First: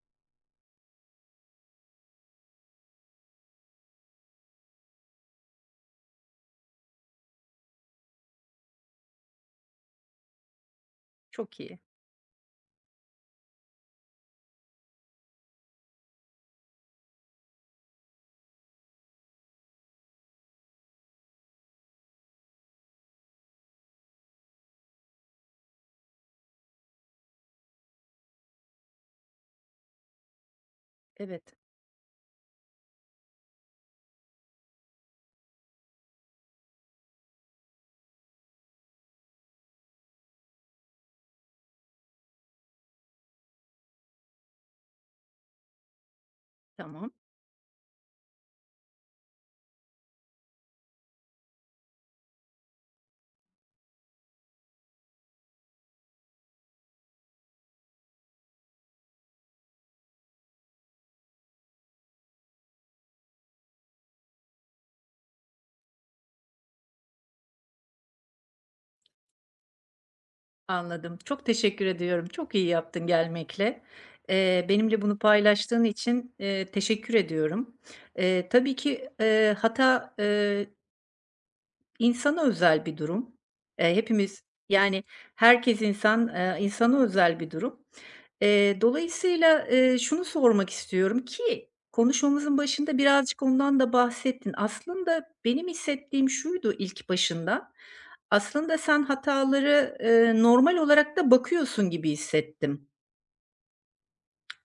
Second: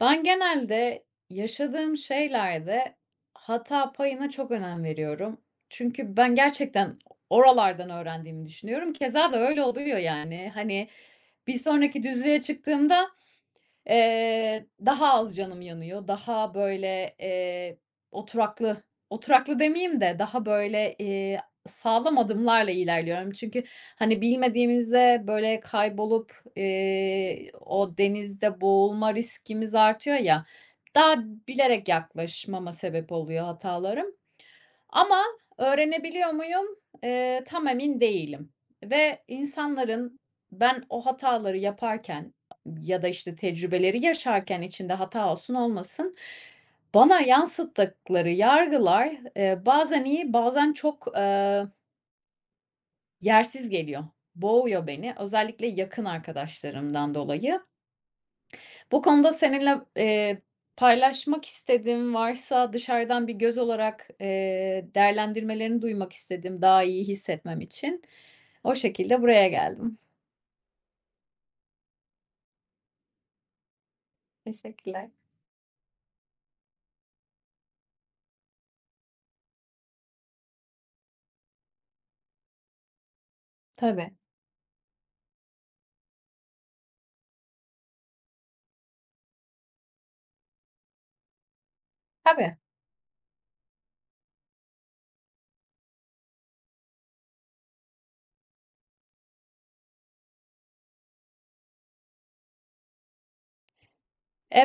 Ben genelde yaşadığım şeylerde hata payına çok önem veriyorum. Çünkü ben gerçekten oralardan öğrendiğimi düşünüyorum. Keza da öyle oluyor yani. Hani bir Çok iyi. sonraki düzlüğe çıktığımda daha az canım yanıyor, daha böyle, oturaklı, oturaklı demeyeyim de daha böyle, sağlam adımlarla ilerliyorum. Çünkü, hani, bilmediğimizde böyle kaybolup, o denizde boğulma riskimiz artıyor ya, daha Evet, bilerek yaklaşmama sebep oluyor hatalarım. Ama öğrenebiliyor muyum? Tam emin değilim ve insanların ben o hataları yaparken ya da, işte, tecrübeleri yaşarken içinde hata olsun olmasın, tamam, bana yansıttıkları yargılar, bazen iyi bazen çok, yersiz geliyor. Boğuyor beni. Özellikle yakın arkadaşlarımdan dolayı. Bu konuda seninle, paylaşmak istediğin varsa dışarıdan bir göz olarak, değerlendirmelerini duymak istedim daha iyi hissetmem için. O şekilde buraya geldim. anladım. Çok teşekkür ediyorum. Çok iyi yaptın gelmekle. Benimle Teşekkürler. bunu paylaştığın için, teşekkür ediyorum. Tabii ki, hata, İnsana özel bir durum. Eee, Tabii, hepimiz, yani, Herkes insan, insana özel bir durum. Dolayısıyla, şunu sormak istiyorum ki tabii. konuşmamızın başında birazcık ondan da bahsettin. Aslında benim hissettiğim şuydu ilk başından, aslında sen hataları, normal olarak da bakıyorsun gibi hissettim.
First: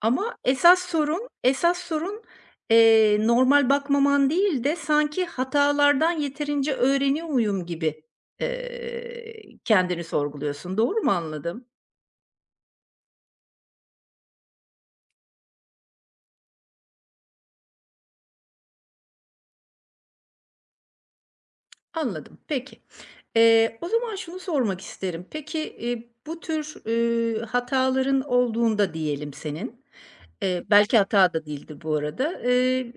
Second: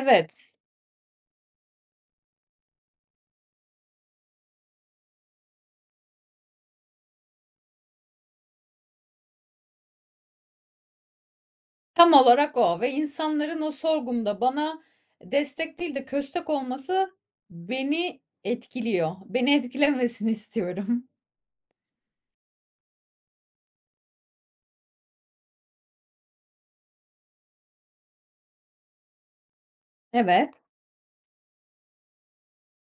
Ama esas sorun normal bakmaman değil de sanki hatalardan yeterince öğreniyor muyum gibi, kendini sorguluyorsun. Doğru mu anladım? tam olarak o ve insanların o sorgumda bana destek değil de köstek olması beni etkiliyor. Beni etkilemesini istiyorum. Anladım, peki. O zaman şunu sormak isterim. Peki, bu tür, hataların olduğunda diyelim senin, Evet, belki hata da değildir bu arada.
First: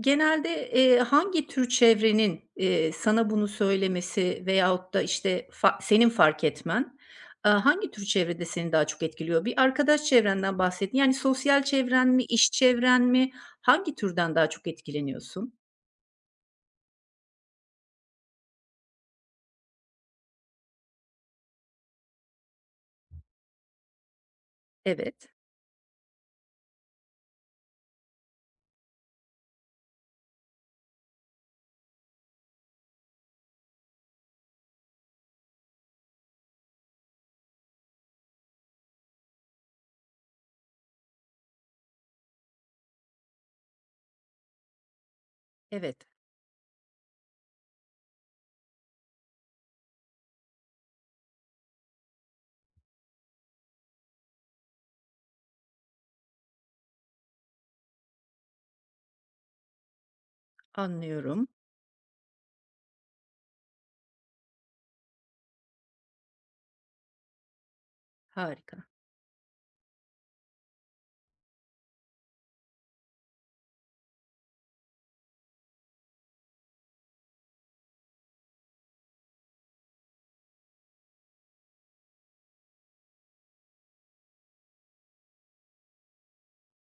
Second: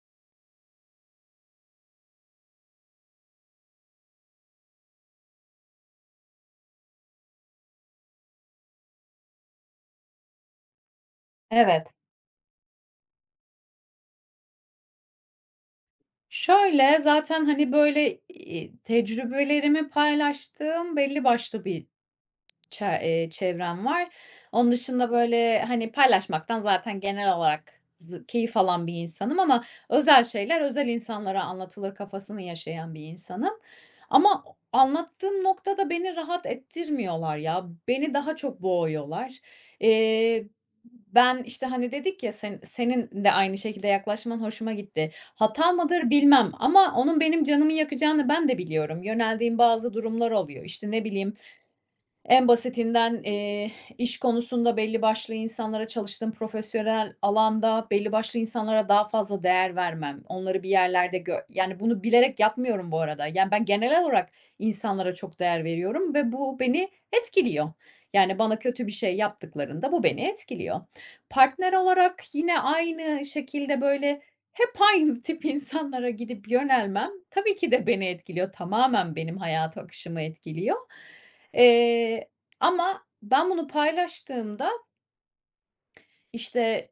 Genelde, hangi tür çevrenin, sana bunu söylemesi veyahut da, işte, senin fark etmen, hangi tür çevrede seni daha çok etkiliyor? Bir arkadaş çevrenden bahsettin. Yani sosyal evet. çevren mi, iş çevren mi? Hangi türden daha çok etkileniyorsun? Şöyle, zaten, hani, böyle, tecrübelerimi paylaştığım belli başlı bir Ça çevrem var. Onun dışında, Evet, böyle, hani, paylaşmaktan zaten genel olarak keyif alan bir insanım ama özel şeyler özel insanlara anlatılır kafasını yaşayan bir insanım. Ama o anlattığım noktada beni rahat ettirmiyorlar ya. Beni daha çok boğuyorlar. Eee, ben, işte, hani, dedik ya senin de aynı şekilde yaklaşman hoşuma gitti. Hata evet, mıdır bilmem ama onun benim canımı yakacağını ben de biliyorum. Yöneldiğim bazı durumlar oluyor. İşte, ne bileyim, en basitinden, iş konusunda belli başlı insanlara, çalıştığım profesyonel alanda belli başlı insanlara daha fazla değer vermem. Onları bir yerlerde gö anlıyorum. yani, bunu bilerek yapmıyorum bu arada. Yani, ben genel olarak insanlara çok değer veriyorum ve bu beni etkiliyor. Yani, bana Harika. kötü bir şey yaptıklarında bu beni etkiliyor. Partner olarak yine aynı şekilde, böyle, hep aynı tip insanlara gidip yönelmem tabii ki de beni etkiliyor. Tamamen benim hayat akışımı etkiliyor. Eee, ama ben bunu paylaştığımda, işte,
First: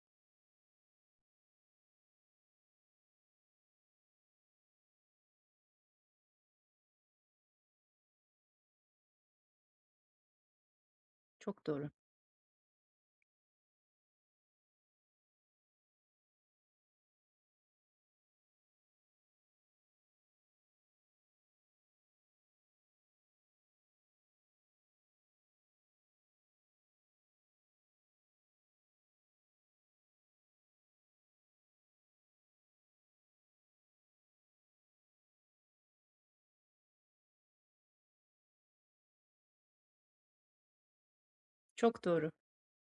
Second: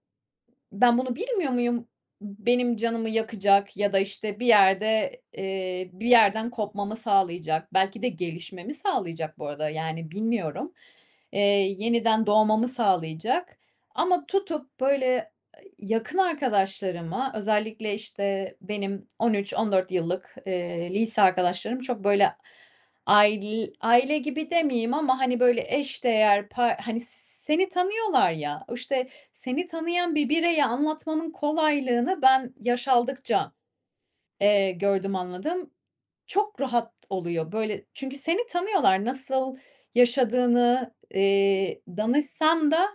ben bunu bilmiyor muyum? Benim canımı yakacak ya da, işte, bir yerde, bir yerden kopmamı sağlayacak, belki de gelişmemi sağlayacak bu arada, yani, bilmiyorum. Eee, Çok doğru, yeniden doğmamı sağlayacak ama tutup, böyle, yakın arkadaşlarıma, özellikle, işte, benim 13-14 yıllık, lise arkadaşlarım çok, böyle, aile gibi demeyeyim ama, hani, böyle, eşdeğer, hani, seni tanıyorlar ya, işte, seni tanıyan bir bireye anlatmanın kolaylığını ben yaş aldıkça, gördüm, anladım. Çok rahat oluyor, böyle, çünkü seni tanıyorlar. Nasıl yaşadığını, çok doğru. danışsan da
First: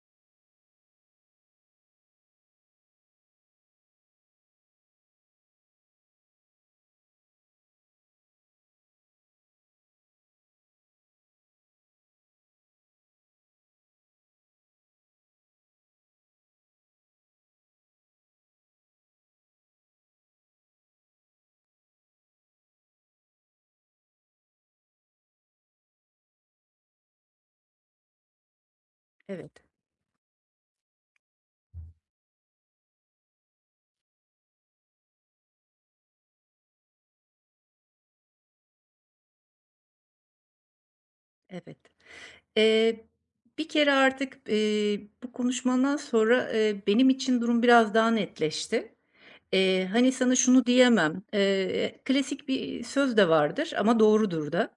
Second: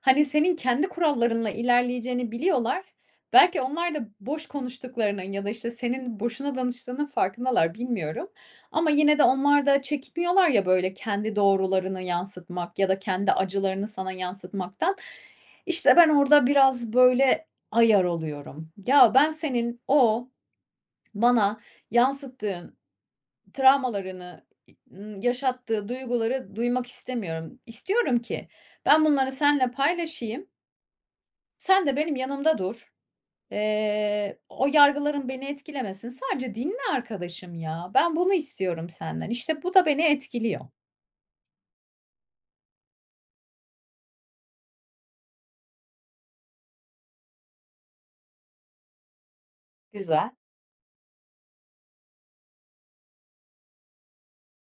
hani, senin kendi kurallarınla ilerleyeceğini biliyorlar. Belki onlar da boş konuştuklarının ya da, işte, senin boşuna danıştığının farkındalar, bilmiyorum. Ama yine de onlar da çekinmiyorlar ya, böyle, kendi doğrularını yansıtmak ya da kendi acılarını sana yansıtmaktan. İşte, ben orada biraz, böyle, ayar oluyorum. Ya, ben senin o bana yansıttığın travmalarını, yaşattığı duyguları duymak istemiyorum. İstiyorum ki ben bunları Evet, seninle paylaşayım. Sen de benim yanımda dur. O yargıların beni etkilemesin. Sadece dinle arkadaşım ya. Ben bunu istiyorum senden. İşte bu da beni etkiliyor. evet. Eee, Bir kere artık, bu konuşmandan sonra, benim için durum biraz daha netleşti. Hani, Güzel. sana şunu diyemem, klasik bir söz de vardır ama doğrudur da.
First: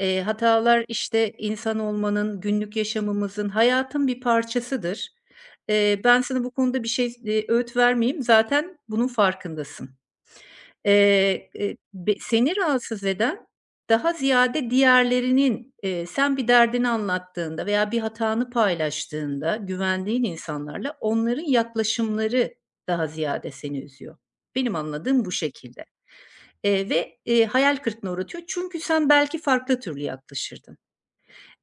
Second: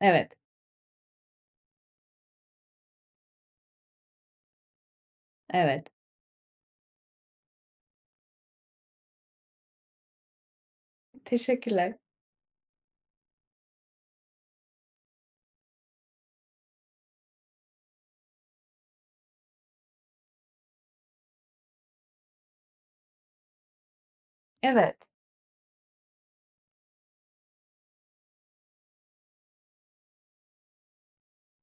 Evet, Hatalar, işte, insan olmanın, günlük yaşamımızın, hayatın bir parçasıdır. evet. Ben sana bu konuda bir şey, öğüt vermeyeyim. Zaten bunun farkındasın. Teşekkürler. Be Seni rahatsız eden daha ziyade diğerlerinin, sen bir derdini anlattığında veya bir hatanı paylaştığında güvendiğin insanlarla onların yaklaşımları daha ziyade seni üzüyor. Benim Evet, anladığım bu şekilde, ve, hayal kırıklığına uğratıyor çünkü sen belki farklı türlü yaklaşırdın.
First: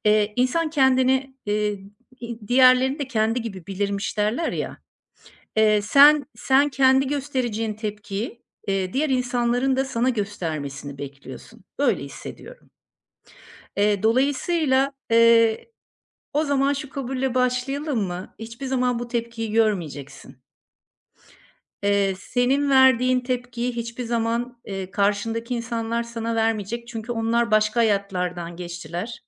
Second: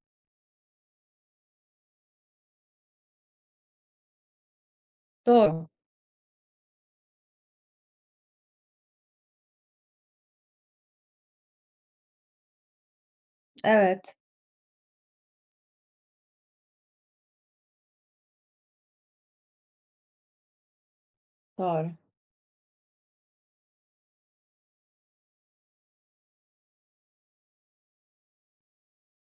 İnsan kendini, i diğerlerini de kendi gibi bilirmiş derler ya, doğru. Eee, sen kendi göstereceğin tepkiyi, diğer insanların da sana göstermesini bekliyorsun. Böyle hissediyorum. Evet, Dolayısıyla, o zaman şu kabulle başlayalım mı? Hiçbir zaman bu tepkiyi görmeyeceksin. doğru. Senin verdiğin tepkiyi hiçbir zaman, karşındaki insanlar sana vermeyecek. Çünkü onlar başka hayatlardan geçtiler.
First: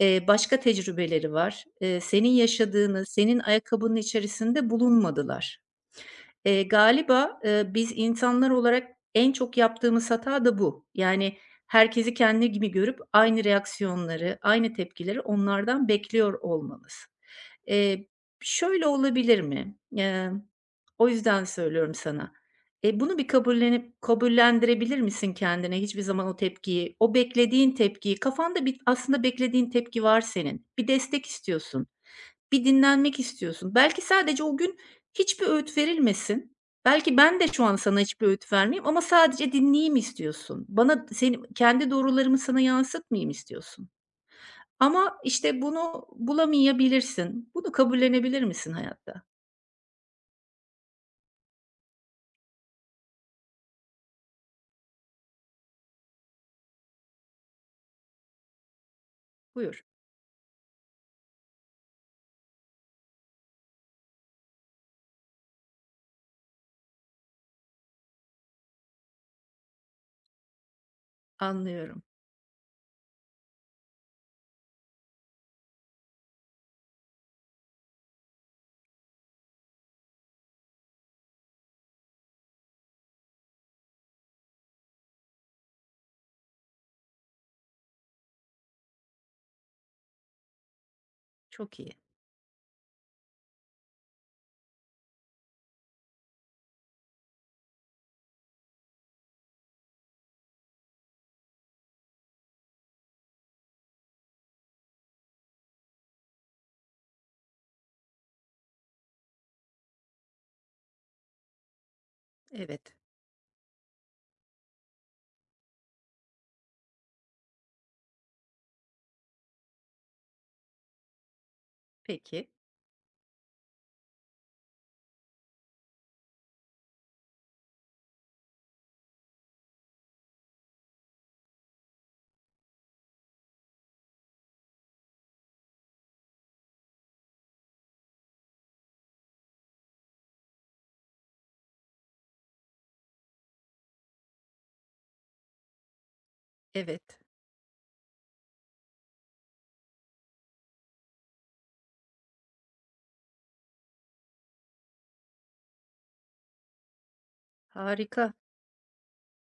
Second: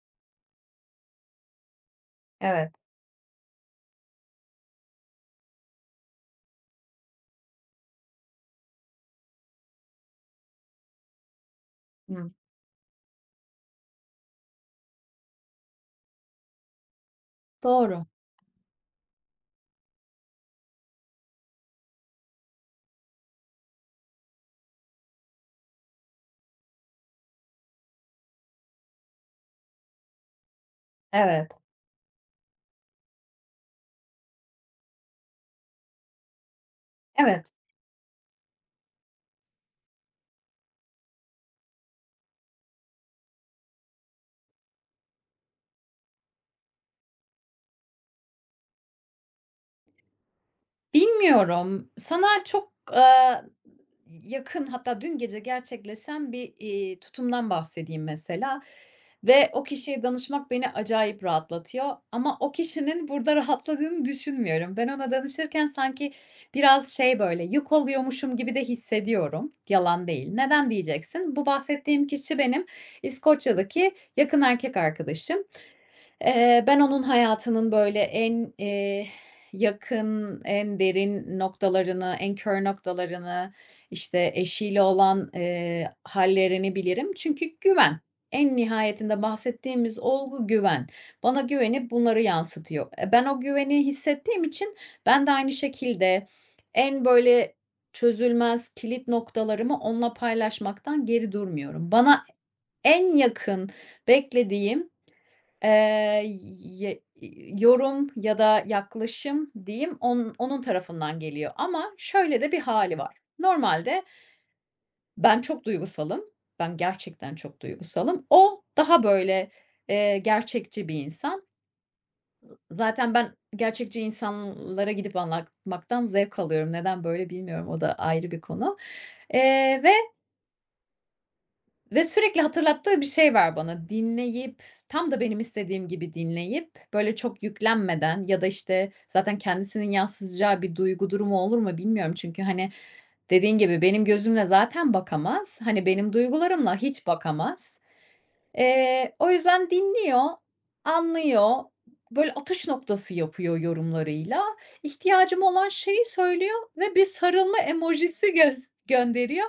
Başka tecrübeleri var. Senin Evet, yaşadığını, senin ayakkabının içerisinde bulunmadılar. Galiba, biz insanlar olarak en çok yaptığımız hata da bu. Yani herkesi hı. kendi gibi görüp aynı reaksiyonları, aynı tepkileri onlardan bekliyor olmamız. Doğru. Eee, Şöyle olabilir mi? O yüzden söylüyorum sana. E, bunu bir kabullenip kabullendirebilir misin kendine? Hiçbir zaman o tepkiyi, o beklediğin tepkiyi, kafanda bir aslında beklediğin tepki var senin. Bir destek Evet, istiyorsun. Bir dinlenmek istiyorsun. Belki sadece o gün hiçbir öğüt verilmesin. Belki ben de evet. şu an sana hiçbir öğüt vermeyeyim ama sadece dinleyeyim istiyorsun. Bana seni kendi doğrularımı sana yansıtmayayım istiyorsun. Ama işte bunu bulamayabilirsin. Bunu kabullenebilir misin hayatta? Bilmiyorum. Sana çok, yakın hatta dün gece gerçekleşen bir, tutumdan bahsedeyim mesela ve o Buyur. kişiye danışmak beni acayip rahatlatıyor ama o kişinin burada rahatladığını düşünmüyorum. Ben ona danışırken sanki biraz şey, böyle, yük oluyormuşum gibi de hissediyorum. Yalan değil. Neden diyeceksin? Bu Anlıyorum. bahsettiğim kişi benim İskoçya'daki yakın erkek arkadaşım. Ben onun hayatının böyle en, yakın, en derin noktalarını, en kör noktalarını, işte, eşiyle olan, hâllerini bilirim. Çünkü güven. En nihayetinde bahsettiğimiz olgu güven. Bana Çok güvenip iyi. bunları yansıtıyor. E, ben o güveni hissettiğim için ben de aynı şekilde en böyle çözülmez kilit noktalarımı onunla paylaşmaktan geri durmuyorum. Bana en yakın beklediğim Eee, ye yorum ya da yaklaşım diyeyim, onun tarafından geliyor ama şöyle de bir Evet. hali var. Normalde ben çok duygusalım. Ben gerçekten çok duygusalım. O daha böyle, gerçekçi bir insan. Peki. Zaten ben gerçekçi insanlara gidip anlatmaktan zevk alıyorum. Neden böyle bilmiyorum. O da ayrı bir konu. Eee, ve Ve sürekli hatırlattığı bir şey var bana. Dinleyip, tam da benim istediğim gibi dinleyip, böyle çok yüklenmeden ya da, işte, zaten kendisinin yansıtacağı bir duygu durumu olur mu bilmiyorum. Çünkü, hani, dediğin gibi benim gözümle zaten bakamaz. Hani, benim duygularımla hiç Evet. bakamaz. O yüzden dinliyor, anlıyor, böyle atış noktası yapıyor yorumlarıyla. İhtiyacım olan şeyi söylüyor ve bir sarılma emojisi Harika. Gönderiyor.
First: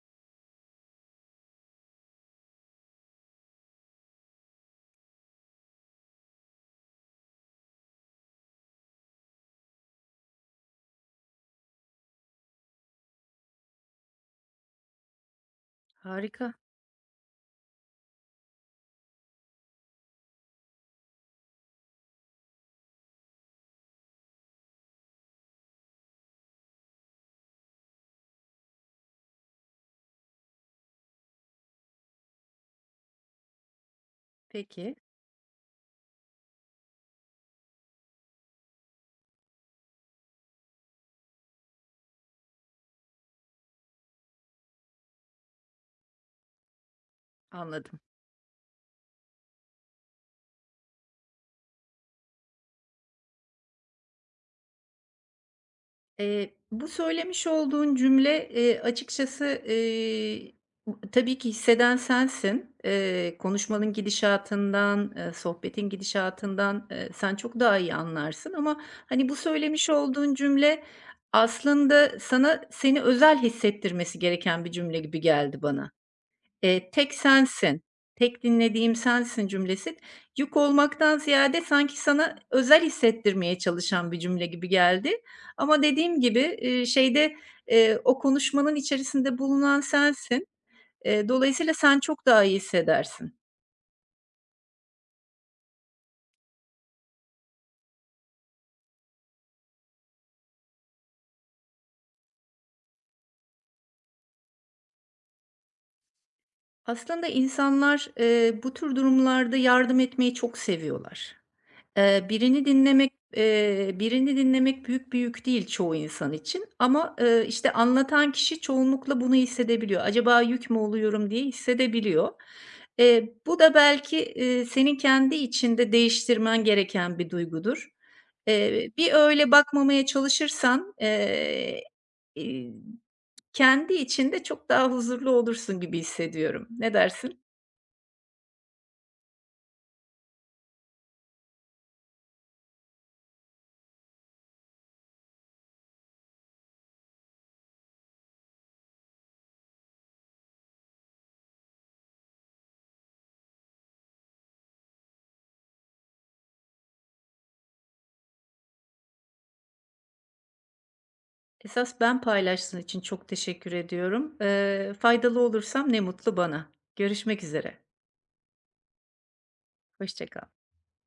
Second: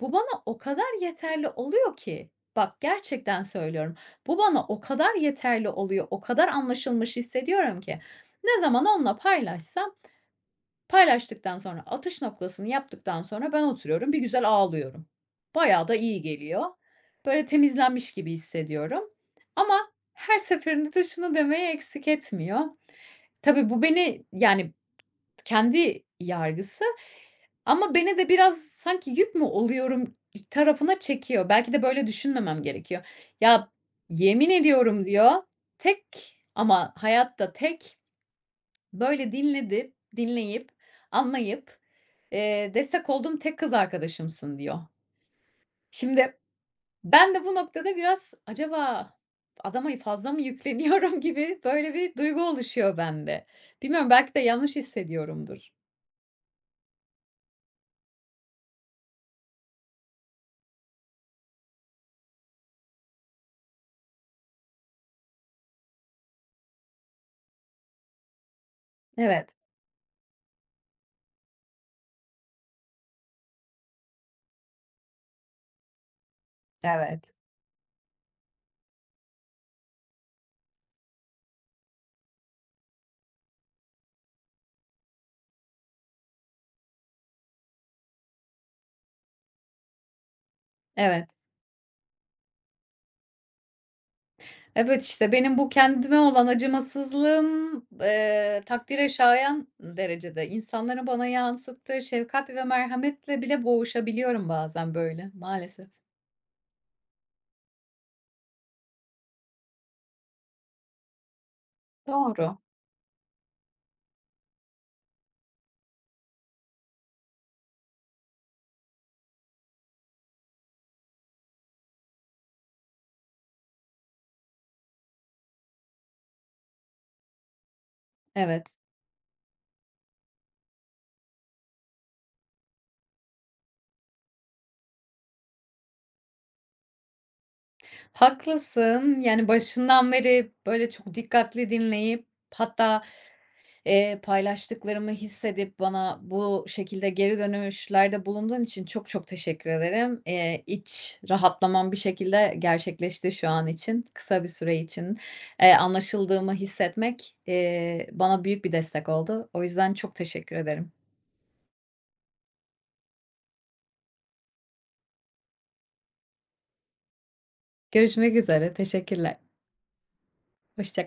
Bu bana o kadar yeterli oluyor ki, bak gerçekten söylüyorum. Bu bana o kadar yeterli oluyor, o kadar anlaşılmış hissediyorum ki. Ne zaman onunla paylaşsam paylaştıktan sonra, atış noktasını yaptıktan sonra ben oturuyorum, bir güzel ağlıyorum. Bayağı da iyi Harika. geliyor. Böyle temizlenmiş gibi hissediyorum ama her seferinde de şunu demeyi eksik etmiyor. Tabii bu beni, yani, kendi yargısı ama beni de biraz sanki yük mü oluyorum tarafına çekiyor. Belki de böyle düşünmemem gerekiyor. "Ya, yemin Peki. ediyorum" diyor, "tek ama hayatta tek böyle dinleyip, anlayıp, destek olduğum tek kız arkadaşımsın" diyor. Şimdi ben de bu noktada Anladım. biraz acaba adama fazla mı yükleniyorum gibi böyle bir duygu oluşuyor bende. Bilmiyorum, belki de yanlış hissediyorumdur. Bu söylemiş olduğun cümle, açıkçası, tabii ki hisseden sensin. Konuşmanın gidişatından, sohbetin gidişatından, sen çok daha iyi anlarsın ama, hani, bu Evet, söylemiş olduğun cümle aslında sana seni özel hissettirmesi gereken bir cümle gibi geldi bana. "Tek evet, sensin, tek dinlediğim sensin." cümlesi yük olmaktan ziyade sanki sana özel hissettirmeye çalışan bir cümle gibi geldi. Ama dediğim gibi, o konuşmanın içerisinde bulunan sensin. evet. Dolayısıyla sen çok daha iyi hissedersin. Evet, işte benim bu kendime olan acımasızlığım, takdire şayan derecede insanların bana yansıttığı şefkat ve merhametle bile boğuşabiliyorum bazen böyle maalesef. Aslında insanlar, bu tür durumlarda yardım etmeyi çok seviyorlar. Doğru. Birini dinlemek, büyük bir yük değil çoğu insan için ama, işte, anlatan kişi çoğunlukla bunu hissedebiliyor. "Acaba yük mü oluyorum?" diye hissedebiliyor. Bu da belki, senin kendi içinde değiştirmen gereken bir duygudur. Evet, Bir öyle bakmamaya çalışırsan, iii, kendi içinde çok daha huzurlu olursun gibi hissediyorum. Ne dersin? haklısın. Yani, başından beri, böyle, çok dikkatli dinleyip hatta, paylaştıklarımı hissedip bana bu şekilde geri dönüşlerde bulunduğun için çok çok teşekkür ederim. İç rahatlamam bir şekilde gerçekleşti şu an için, kısa bir süre için. Anlaşıldığımı hissetmek, bana büyük bir destek oldu. O yüzden çok teşekkür ederim. Esas ben paylaştığın için çok teşekkür ediyorum. Faydalı olursam ne mutlu bana. Görüşmek üzere. Görüşmek üzere, teşekkürler. Hoşça kal. Hoşça